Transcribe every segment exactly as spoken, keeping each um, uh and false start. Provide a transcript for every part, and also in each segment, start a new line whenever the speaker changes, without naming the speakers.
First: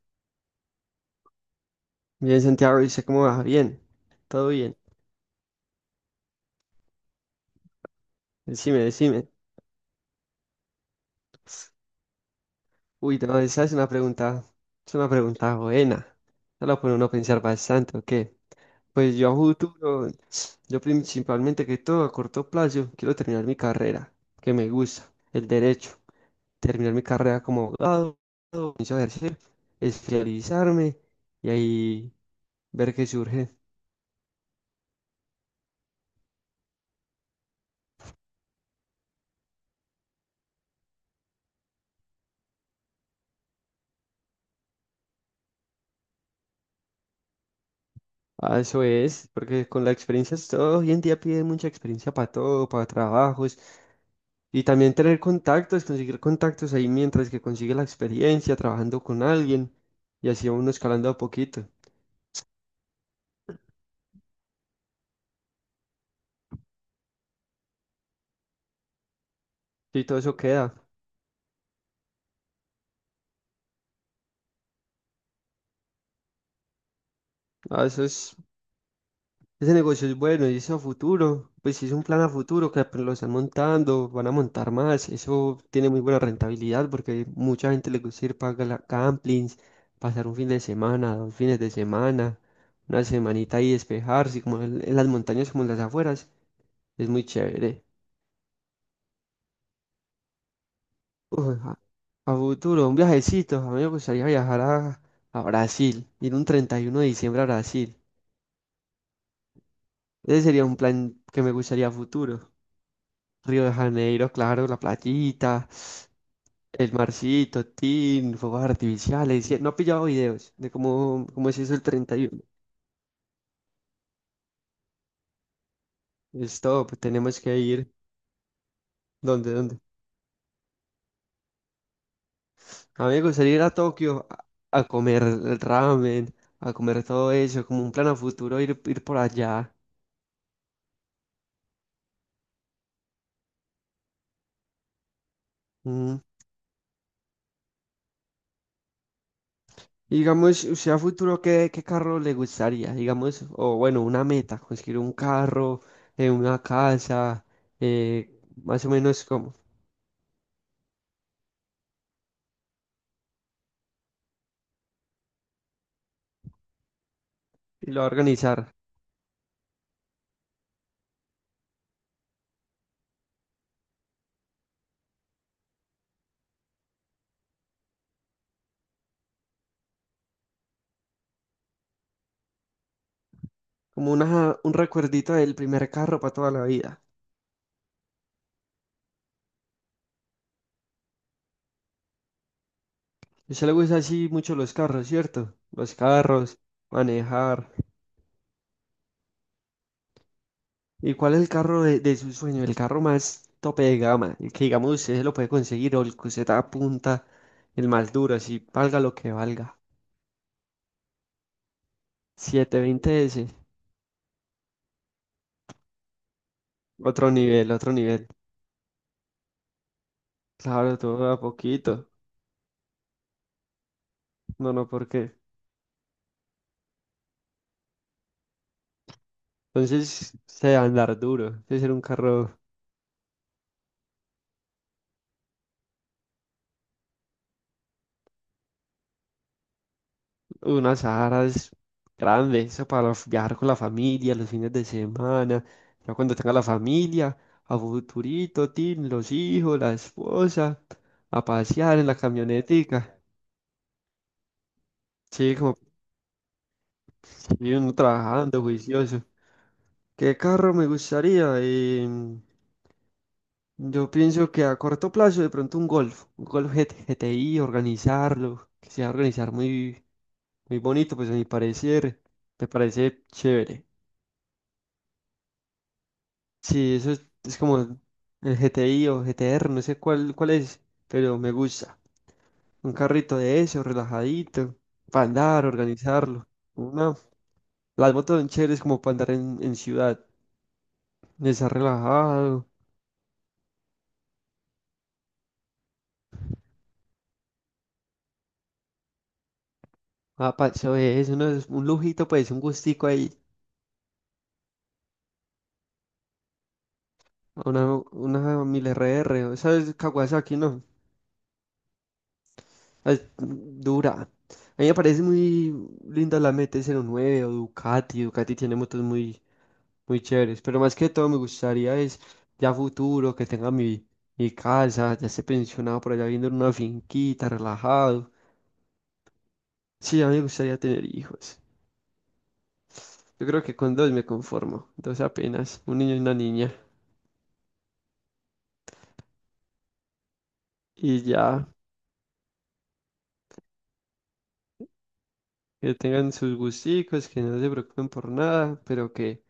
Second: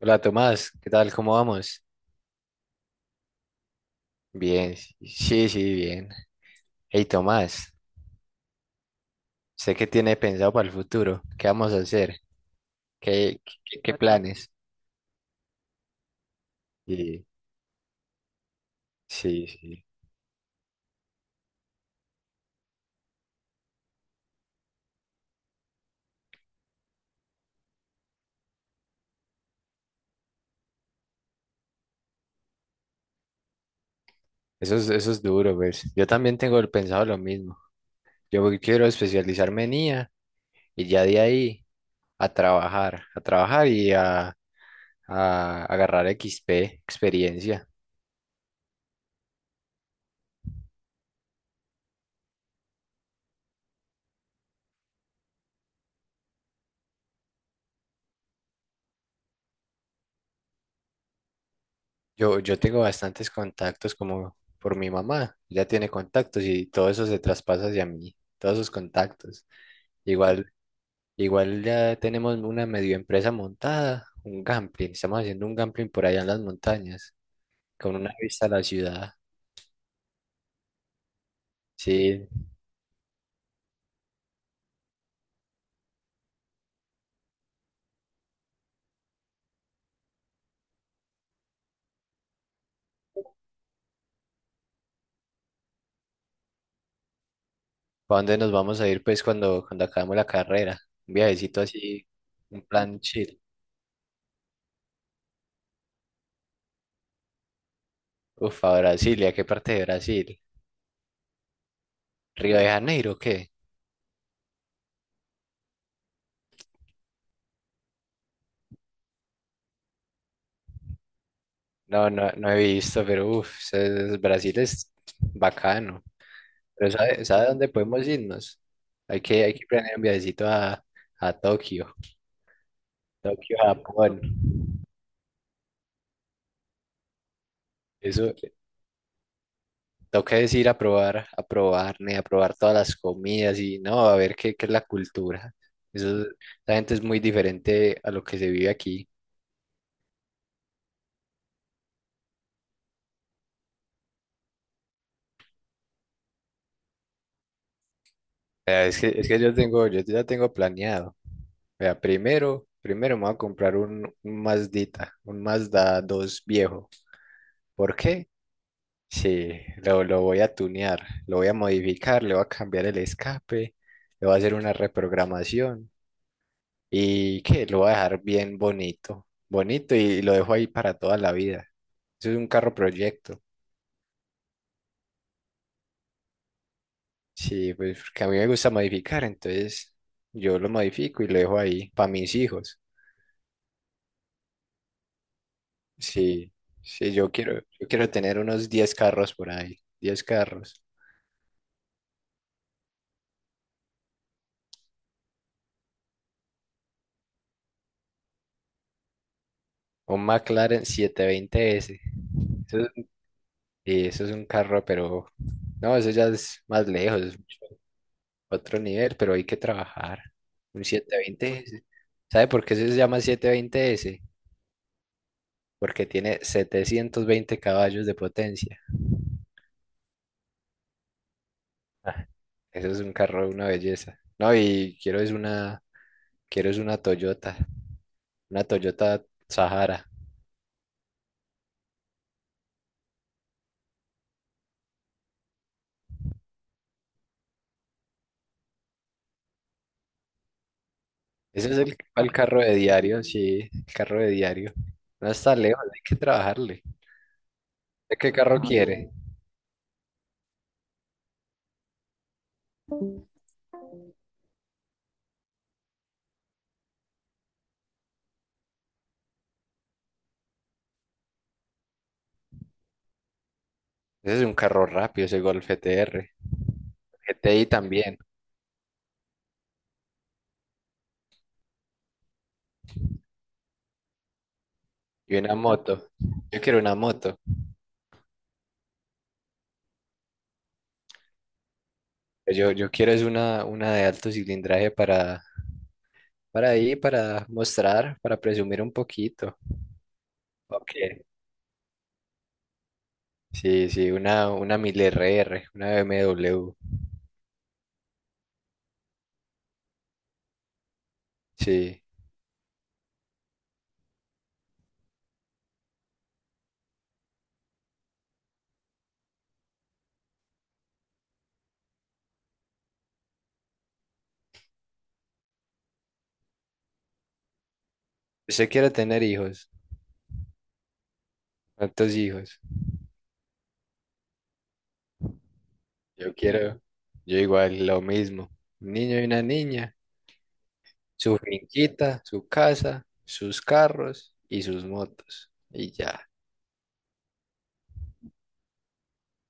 Hola Tomás, ¿qué tal? ¿Cómo vamos?
Bien, Santiago, dice cómo va. Bien, todo bien.
Bien, sí, sí, bien. Hey Tomás,
Decime, decime.
sé que tiene pensado para el futuro. ¿Qué vamos a hacer?
Uy, no,
¿Qué,
esa es
qué,
una
qué
pregunta,
planes?
es una pregunta buena. No la pone uno a
Sí,
pensar bastante, ¿o qué? Pues yo a
sí, sí.
futuro, yo principalmente que todo a corto plazo, quiero terminar mi carrera, que me gusta, el derecho. Terminar mi carrera como abogado, comienzo a ejercer, especializarme y ahí ver qué surge.
Eso es, eso es duro, pues. Yo también tengo el pensado lo mismo. Yo voy- quiero especializarme en i a y ya de ahí a trabajar, a trabajar y a, a agarrar equis pe, experiencia.
Ah, eso es, porque con la experiencia, es todo hoy en día pide mucha experiencia para todo, para trabajos. Y también tener contactos, conseguir contactos ahí mientras que consigue la experiencia trabajando con alguien y así uno escalando a poquito.
Yo, yo tengo bastantes contactos como por mi mamá, ella tiene contactos y todo eso se traspasa hacia mí, todos esos contactos.
Y todo eso
Igual,
queda.
igual ya tenemos una medio empresa montada, un gambling, estamos haciendo un gambling por allá en las montañas,
Ah,
con
eso
una
es,
vista a la ciudad.
ese negocio es bueno y eso a futuro, pues si es un plan a
Sí,
futuro que apenas lo están montando, van a montar más. Eso tiene muy buena rentabilidad porque mucha gente le gusta ir para gala- campings, pasar un fin de semana, dos fines de semana, una semanita ahí despejarse, como en en las montañas, como en las afueras. Es muy chévere.
¿para dónde nos vamos a ir pues cuando, cuando acabemos la carrera? Un
Uy,
viajecito
a,
así,
a
un
futuro, un
plan chill.
viajecito. A mí me gustaría viajar a, a Brasil, ir un treinta y uno de diciembre a Brasil.
Uf, a Brasilia, ¿qué parte de Brasil?
Ese sería un plan que me gustaría a futuro.
¿Río de Janeiro o qué?
Río de Janeiro, claro, la playita, el marcito, tin, fuegos artificiales. y- No he pillado videos de cómo, cómo es eso el
No,
treinta y
no,
uno
no he visto, pero uff, Brasil es bacano. Pero
Stop,
¿sabe,
tenemos
sabe
que
dónde
ir.
podemos irnos? Hay que,
¿Dónde,
hay que
dónde?
planear un viajecito a, a Tokio,
A mí me gustaría
Tokio,
ir a
Japón.
Tokio a, a comer el ramen, a comer todo eso, como un plan a
Eso,
futuro, ir, ir por allá.
toca es ir a probar, a probar, ne, a probar todas las comidas y no, a ver qué, qué, es la cultura.
Mm.
Eso, la gente es muy diferente a lo que se vive aquí.
Y digamos, usted a futuro, ¿qué, qué carro le gustaría? Digamos, o bueno, una meta, conseguir un carro, eh, una casa, eh, más
Eh,
o
Es que,
menos
es que
como,
yo tengo, yo ya tengo planeado. Vea, primero, primero me voy a comprar un, un Mazdita, un Mazda dos viejo.
y
¿Por
lo va a
qué?
organizar,
Sí, lo, lo voy a tunear, lo voy a modificar, le voy a cambiar el escape, le voy a hacer una reprogramación y que lo voy a dejar bien bonito, bonito y lo dejo ahí para toda la vida. Eso es un carro proyecto.
como una, un recuerdito del primer carro para toda la vida.
Sí, pues porque a mí me gusta modificar, entonces yo lo modifico y lo dejo ahí para mis hijos.
A usted le gusta así mucho los carros, ¿cierto? Los
Sí,
carros,
sí, yo quiero,
manejar.
yo quiero tener unos diez carros por ahí, diez carros.
¿Y cuál es el carro de, de su sueño? El carro más tope de gama, el que digamos usted se lo puede conseguir o el que usted apunta, el más duro, así valga lo que valga.
Un McLaren setecientos veinte s. Eso
setecientos
es, un-
veinte s
y eso es un carro. Pero no, eso ya es más lejos,
Otro
es
nivel, otro nivel.
otro nivel, pero hay que trabajar. Un
Claro,
setecientos
todo a
veinte s
poquito.
¿Sabe por qué se llama setecientos veinte s?
No, no, ¿por qué?
Porque tiene setecientos veinte caballos de potencia.
Entonces, se debe andar duro. Debe ser un
Ah,
carro,
eso es un carro, una belleza. No, y quiero es una, quiero es una, Toyota, una Toyota Sahara.
unas Sahara grandes. Eso para viajar con la familia los fines de semana. Ya cuando tenga la familia, a futurito, tin, los hijos, la esposa, a
Ese es el,
pasear en la
el carro de
camionetica.
diario, sí, el carro de diario. No
Sí,
está
como
lejos, hay que trabajarle.
sí, uno
¿De qué carro
trabajando,
quiere?
juicioso. ¿Qué carro me gustaría? Em, Yo pienso que a corto plazo de pronto un golf, un golf G T G T I, organizarlo, que sea organizar muy, muy bonito, pues a mi parecer, me parece chévere.
Ese es un carro rápido, ese Golf G T R
Sí, eso es,
G T
es
I
como
también.
el G T I o G T R, no sé cuál, cuál es, pero me gusta. Un carrito de eso, relajadito, para
Y una
andar,
moto.
organizarlo.
Yo quiero una
Una,
moto.
las motos son chéveres como para andar en, en ciudad, estar relajado,
Yo, yo quiero es una, una de alto cilindraje para, para ahí, para mostrar, para presumir un poquito.
a paseo de
Ok.
eso, ¿no? Es un lujito, pues, un gustico ahí.
Sí, sí, una, una mil r r, una b m w.
A Una, una mil R R, ¿sabes? Kawasaki, ¿no?
Sí.
Es dura. A mí me parece muy linda la M T cero nueve o Ducati. Ducati tiene motos muy, muy chéveres. Pero más que todo me gustaría es ya futuro, que tenga mi, mi casa, ya esté pensionado por allá viendo en una finquita, relajado.
¿Usted quiere tener hijos?
Sí, a mí me gustaría tener hijos.
¿Cuántos hijos?
Yo creo que con dos me conformo. Dos apenas, un niño y una
Yo
niña.
quiero, yo igual, lo mismo. Un niño y una niña.
Y
Su
ya,
finquita, su casa, sus carros y sus motos. Y
que
ya.
tengan sus gusticos, que no se preocupen por nada, pero que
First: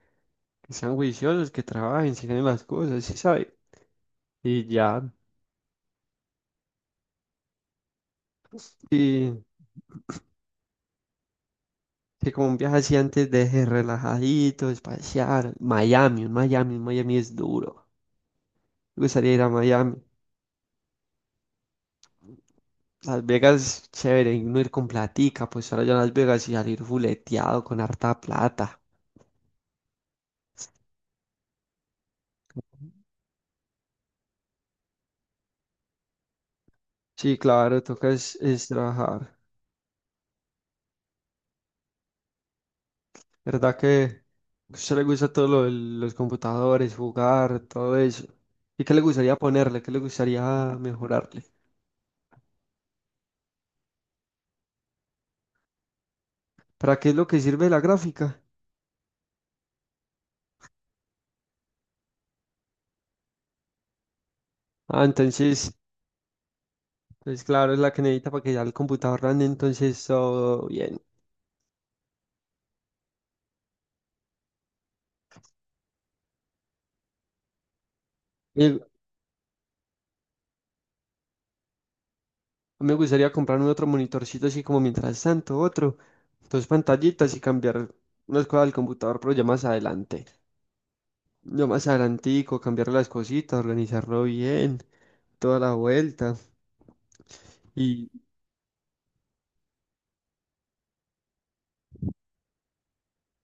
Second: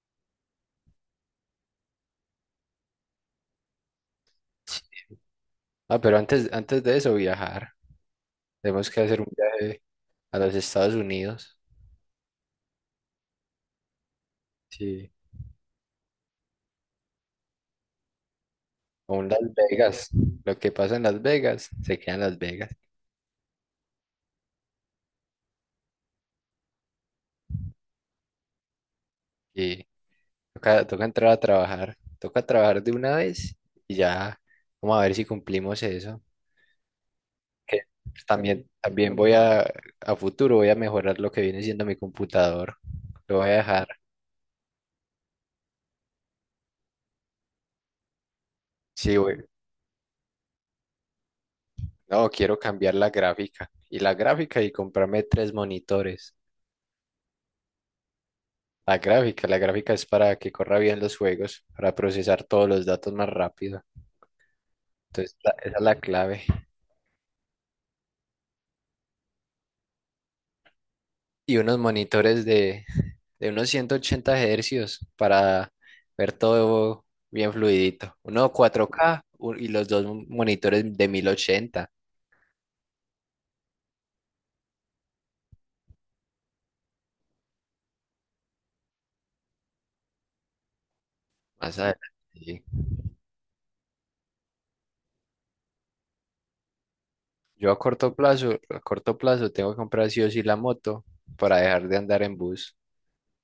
que sean juiciosos, que trabajen, se ganen las cosas, sí sabe. Y
Sí.
ya,
Ah, pero antes, antes de eso, viajar. Tenemos que hacer un
y
viaje. A los Estados Unidos.
que como un viaje así antes deje relajadito,
Sí.
espaciar. Miami, un Miami, un Miami es duro. Me
O un
gustaría
Las
ir a Miami.
Vegas. Lo que pasa en Las Vegas se queda en Las Vegas
Las Vegas, chévere, y uno ir con platica, pues ahora ya Las Vegas y salir fuleteado con harta plata.
y toca, toca entrar a trabajar. Toca trabajar de una vez y ya vamos a ver si cumplimos eso.
Sí, claro,
Que
toca es, es
también, también voy
trabajar.
a, a futuro, voy a mejorar lo que viene siendo mi computador. Lo voy a
¿Verdad
dejar.
que a usted le gusta todo lo de los computadores, jugar, todo eso? ¿Y qué le
Sí,
gustaría
voy-
ponerle? ¿Qué le gustaría mejorar?
no, quiero cambiar la gráfica. Y la gráfica y comprarme tres monitores.
¿Para qué es lo que sirve la gráfica?
La gráfica, la gráfica es para que corra bien los juegos, para procesar todos los datos más rápido.
Ah,
Entonces, la-
entonces,
esa es la clave.
pues claro, es la que necesita para que ya el computador ande, entonces todo bien.
Y unos monitores de, de unos ciento ochenta hercios para ver todo bien fluidito. Uno
Y
cuatro k u- y los dos monitores de mil ochenta.
me gustaría comprarme otro monitorcito así como mientras tanto, otro, dos pantallitas y cambiar unas cosas del computador, pero ya más adelante. Ya
Más
más
adelante.
adelantico,
Sí.
cambiar las cositas, organizarlo bien, toda la vuelta.
Yo a
Y
corto plazo, a corto plazo tengo que comprar sí o sí la moto para dejar de andar en bus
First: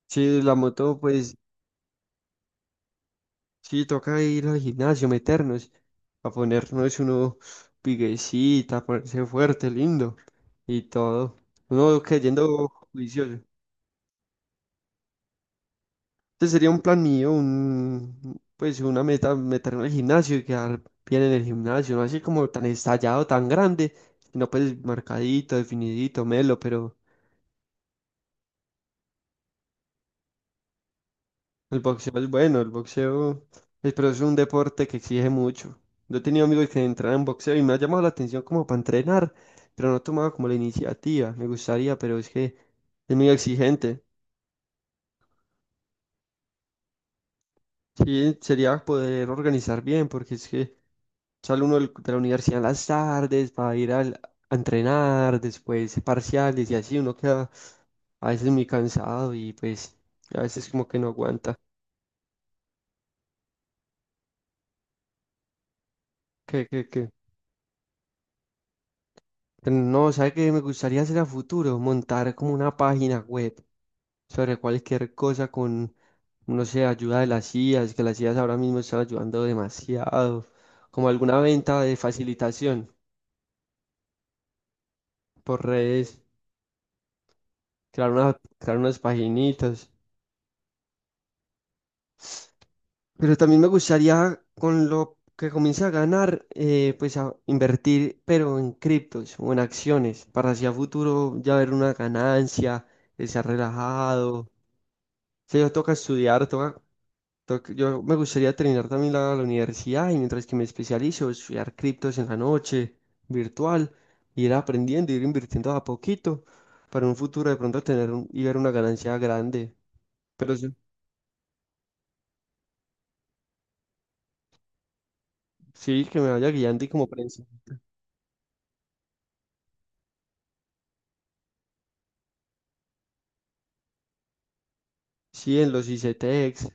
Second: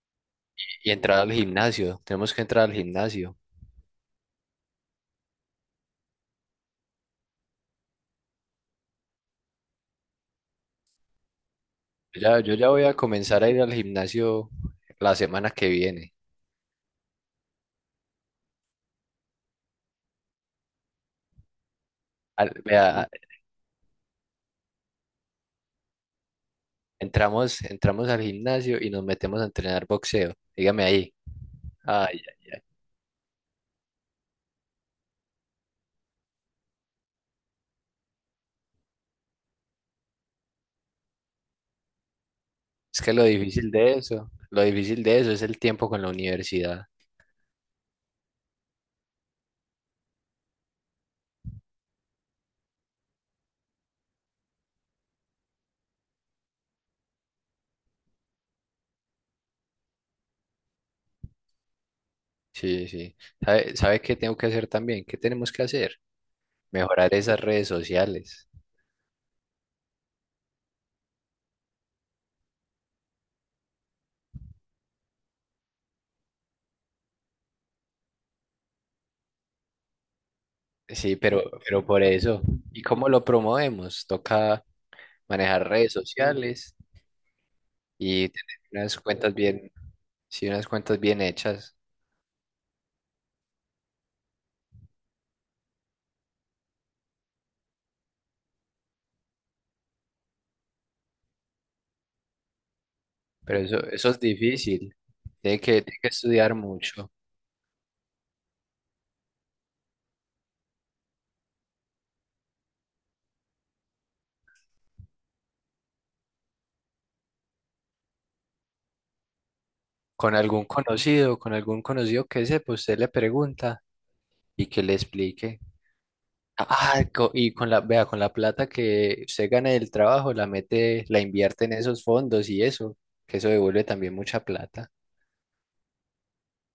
si la
y
moto,
entrar al
pues
gimnasio. Tenemos que entrar al gimnasio.
sí, toca ir al gimnasio, meternos, a ponernos uno piguecita, a ponerse fuerte, lindo y todo. Uno
Yo Ya, yo
creyendo
ya voy a
juicioso.
comenzar a ir al gimnasio la semana que viene.
Este sería un plan mío, un, pues una meta, meterme al gimnasio y quedar bien en el gimnasio, no así como
Al-
tan
vea,
estallado, tan grande, sino pues marcadito, definidito, melo, pero
Entramos, entramos al gimnasio y nos metemos a entrenar boxeo. Dígame ahí.
el boxeo
Ay,
es bueno, el boxeo, es- pero es un deporte que exige mucho. Yo he tenido amigos que entran en boxeo y me ha llamado la atención como para entrenar, pero no he tomado como la iniciativa. Me gustaría, pero es que
es que
es
lo
muy
difícil de
exigente.
eso, lo difícil de eso es el tiempo con la universidad.
Sí, sería poder organizar bien, porque es que sale uno del- de la universidad en las tardes para ir al- a entrenar, después parciales y así, uno queda a veces muy cansado y pues a veces como que no aguanta.
Sí, sí. ¿Sabe, sabe qué tengo que hacer también? ¿Qué tenemos que hacer?
¿Qué, qué, qué?
Mejorar esas redes sociales.
No, ¿sabe qué me gustaría hacer a futuro? Montar como una página web sobre cualquier cosa con, no sé, ayuda de las i as, que las i as ahora mismo están ayudando demasiado, como
Sí,
alguna
pero,
venta
pero
de
por eso. ¿Y
facilitación
cómo lo promovemos? Toca
por
manejar redes
redes,
sociales
crear una,
y tener
crear unas
unas cuentas bien,
paginitas.
sí, unas cuentas bien hechas.
Pero también me gustaría, con lo que comience a ganar, eh, pues a invertir, pero en criptos o en acciones, para hacia futuro ya ver una ganancia, estar
Pero eso, eso es
relajado. O
difícil. Tiene
sea,
que,
toca
tiene que
estudiar,
estudiar
toca
mucho.
Toc- yo me gustaría terminar también la, la universidad y mientras que me especializo, estudiar criptos en la noche, virtual, ir aprendiendo, ir invirtiendo a poquito para un futuro de pronto tener un- y ver una ganancia grande.
con
Pero
algún
sí,
conocido, con algún conocido que sepa, usted le pregunta y que le explique.
sí, que me vaya guiando y
Ah,
como
co-
prensa.
y con la, vea, con la plata que usted gana del trabajo, la mete, la invierte en esos fondos y eso, que eso devuelve también mucha plata.
Sí, en los ICTex.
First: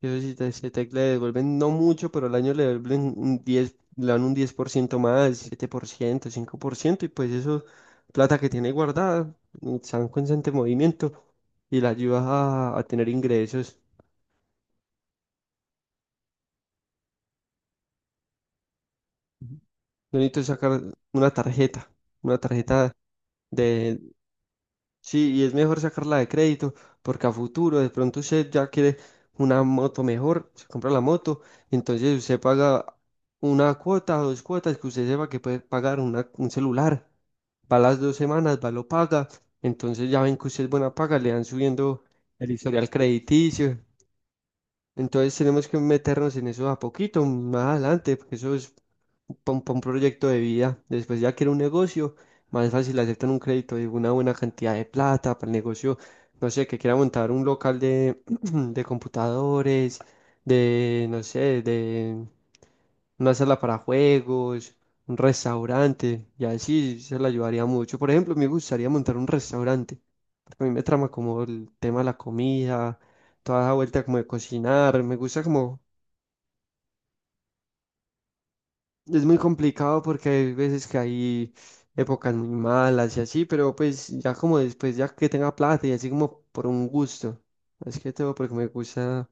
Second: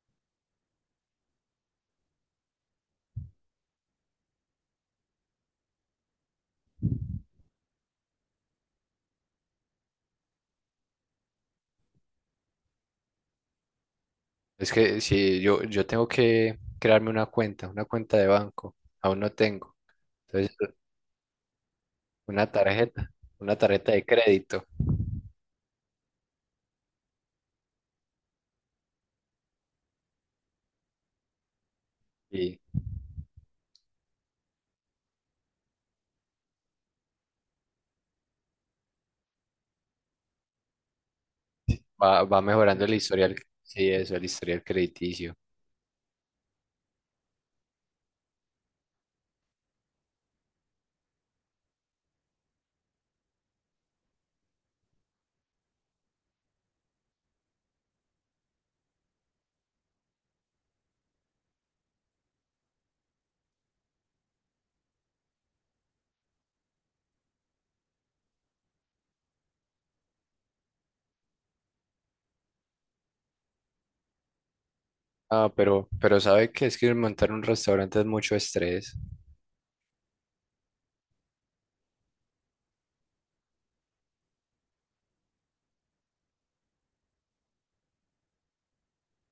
Esos ICTex le devuelven no mucho, pero al año le devuelven un diez, le dan un diez por ciento más, siete por ciento, cinco por ciento y pues eso, plata que tiene guardada, está en constante movimiento y la ayuda a, a tener ingresos.
Es que si yo, yo tengo que crearme una cuenta, una cuenta de banco, aún no
Ujú.
tengo.
Yo necesito
Entonces,
sacar una tarjeta, una
una
tarjeta
tarjeta, una tarjeta
de.
de crédito
Sí, y es mejor sacarla de crédito porque a futuro de pronto usted ya quiere una moto mejor, se compra la moto, entonces usted
y
paga una cuota o dos cuotas que usted sepa que puede pagar una- un celular, va las dos semanas, va lo paga, entonces ya ven que usted es buena paga, le van subiendo
va, va
el
mejorando
historial
el historial,
crediticio.
sí, eso, el historial crediticio.
Entonces tenemos que meternos en eso a poquito, más adelante, porque eso es para un, pa' un proyecto de vida. Después ya que era un negocio, más fácil aceptan un crédito de una buena cantidad de plata para el negocio, no sé, que quiera montar un local de, de computadores, de, no sé, de una sala para juegos, un restaurante, y así se le ayudaría mucho. Por ejemplo, me gustaría montar un restaurante, porque a mí me trama como el tema de la comida toda esa vuelta como de cocinar, me gusta
Ah,
como,
pero, pero sabe que es que montar un restaurante es mucho estrés
es muy complicado porque hay veces que hay épocas muy malas y así, pero pues ya como después, ya que tenga plata y así como por un gusto, es que todo porque me gusta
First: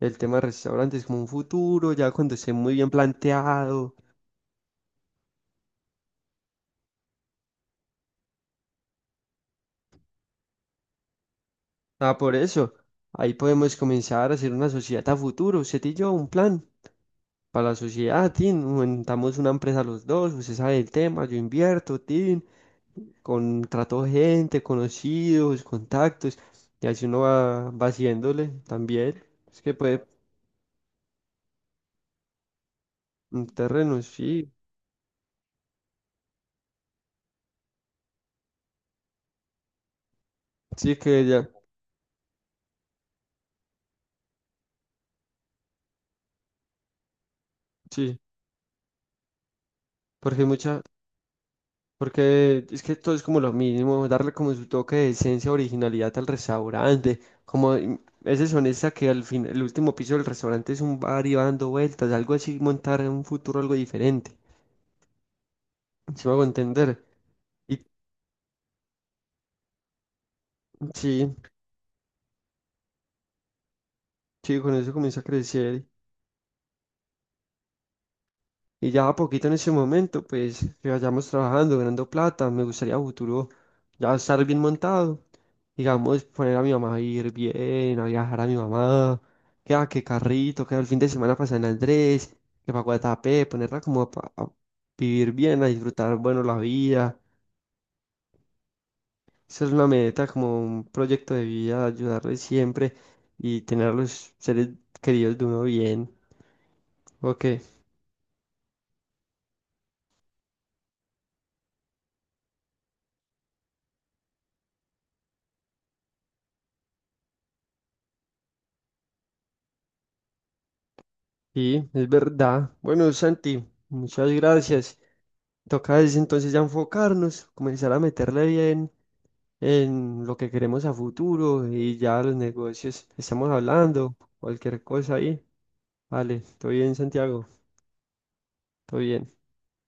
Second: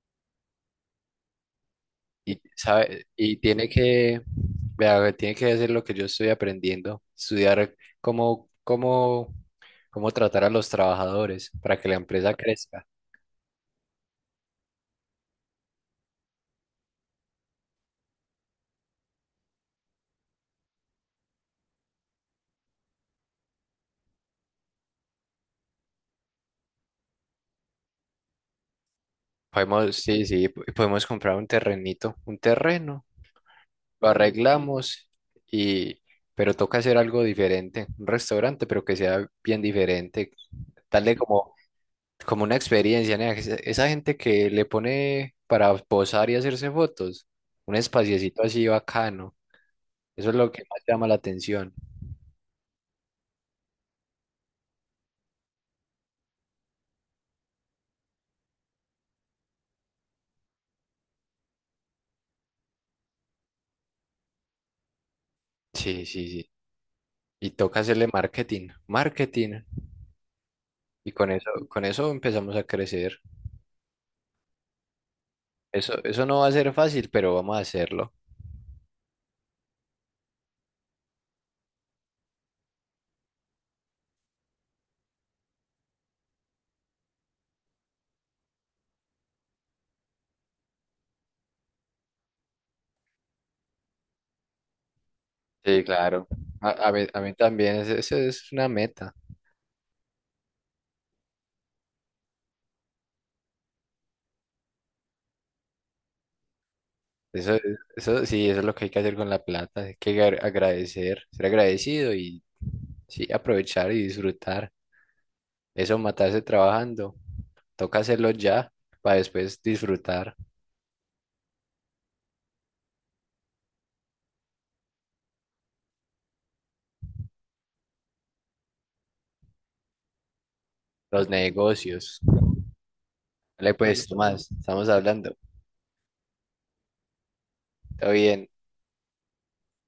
el tema de restaurantes como un futuro, ya cuando
y
esté muy bien
sabe, y tiene
planteado,
que, vea, tiene que hacer lo que yo estoy aprendiendo, estudiar cómo, cómo, cómo tratar a los trabajadores para que la
ah, por
empresa
eso,
crezca.
ahí podemos comenzar a hacer una sociedad a futuro, usted y yo, un plan. Para la sociedad, tin, montamos una empresa los dos, usted sabe el tema, yo invierto, tin, contrató gente, conocidos, contactos, y así uno va, va haciéndole también. Es que
Podemos,
puede,
sí, sí, po- podemos comprar un terrenito, un terreno,
un terreno,
lo
sí,
arreglamos y, pero toca hacer algo diferente, un restaurante, pero que sea bien diferente,
sí
darle
que ya,
como como una experiencia, nea, que esa esa gente que le pone para posar y hacerse fotos, un
sí,
espaciecito así bacano, eso es
porque hay
lo que más
mucha,
llama la atención.
porque es que todo es como lo mismo, darle como su toque de esencia, originalidad al restaurante, como mm, ese sonesta que al fin, el último piso del restaurante es un bar y va dando vueltas, algo así, montar en un futuro algo diferente,
Sí,
si
sí,
me hago
sí.
entender.
Y toca
Y
hacerle marketing, marketing. Y con
sí,
eso, con eso empezamos a crecer.
sí, con eso comienza a crecer.
Eso, eso no va a ser fácil, pero vamos a hacerlo.
Y ya a poquito en ese momento, pues que vayamos trabajando, ganando plata, me gustaría a futuro ya estar bien montado, digamos, poner a mi mamá a ir bien, a viajar a mi mamá, que a que carrito, que el fin de semana pasar en Andrés, que para Guatapé, ponerla como pa- a, vivir bien, a
Sí,
disfrutar,
claro.
bueno, la
A, a mí,
vida.
a mí también, es- esa es una meta.
Esa es una meta, como un proyecto de vida, ayudarles siempre y tener a los seres queridos de uno bien. Ok.
Eso, eso, sí, eso es lo que hay que hacer con la plata. Hay que agra- agradecer, ser agradecido y sí, aprovechar y disfrutar. Eso, matarse trabajando. Toca hacerlo ya para después disfrutar
Sí, es verdad. Bueno, Santi, muchas gracias. Toca es entonces ya enfocarnos, comenzar a meterle bien en lo que queremos a
los
futuro y
negocios.
ya los negocios. Estamos
Vale, pues,
hablando,
Tomás,
cualquier
estamos
cosa
hablando.
ahí. Vale, todo bien, Santiago,
Todo bien.
todo bien.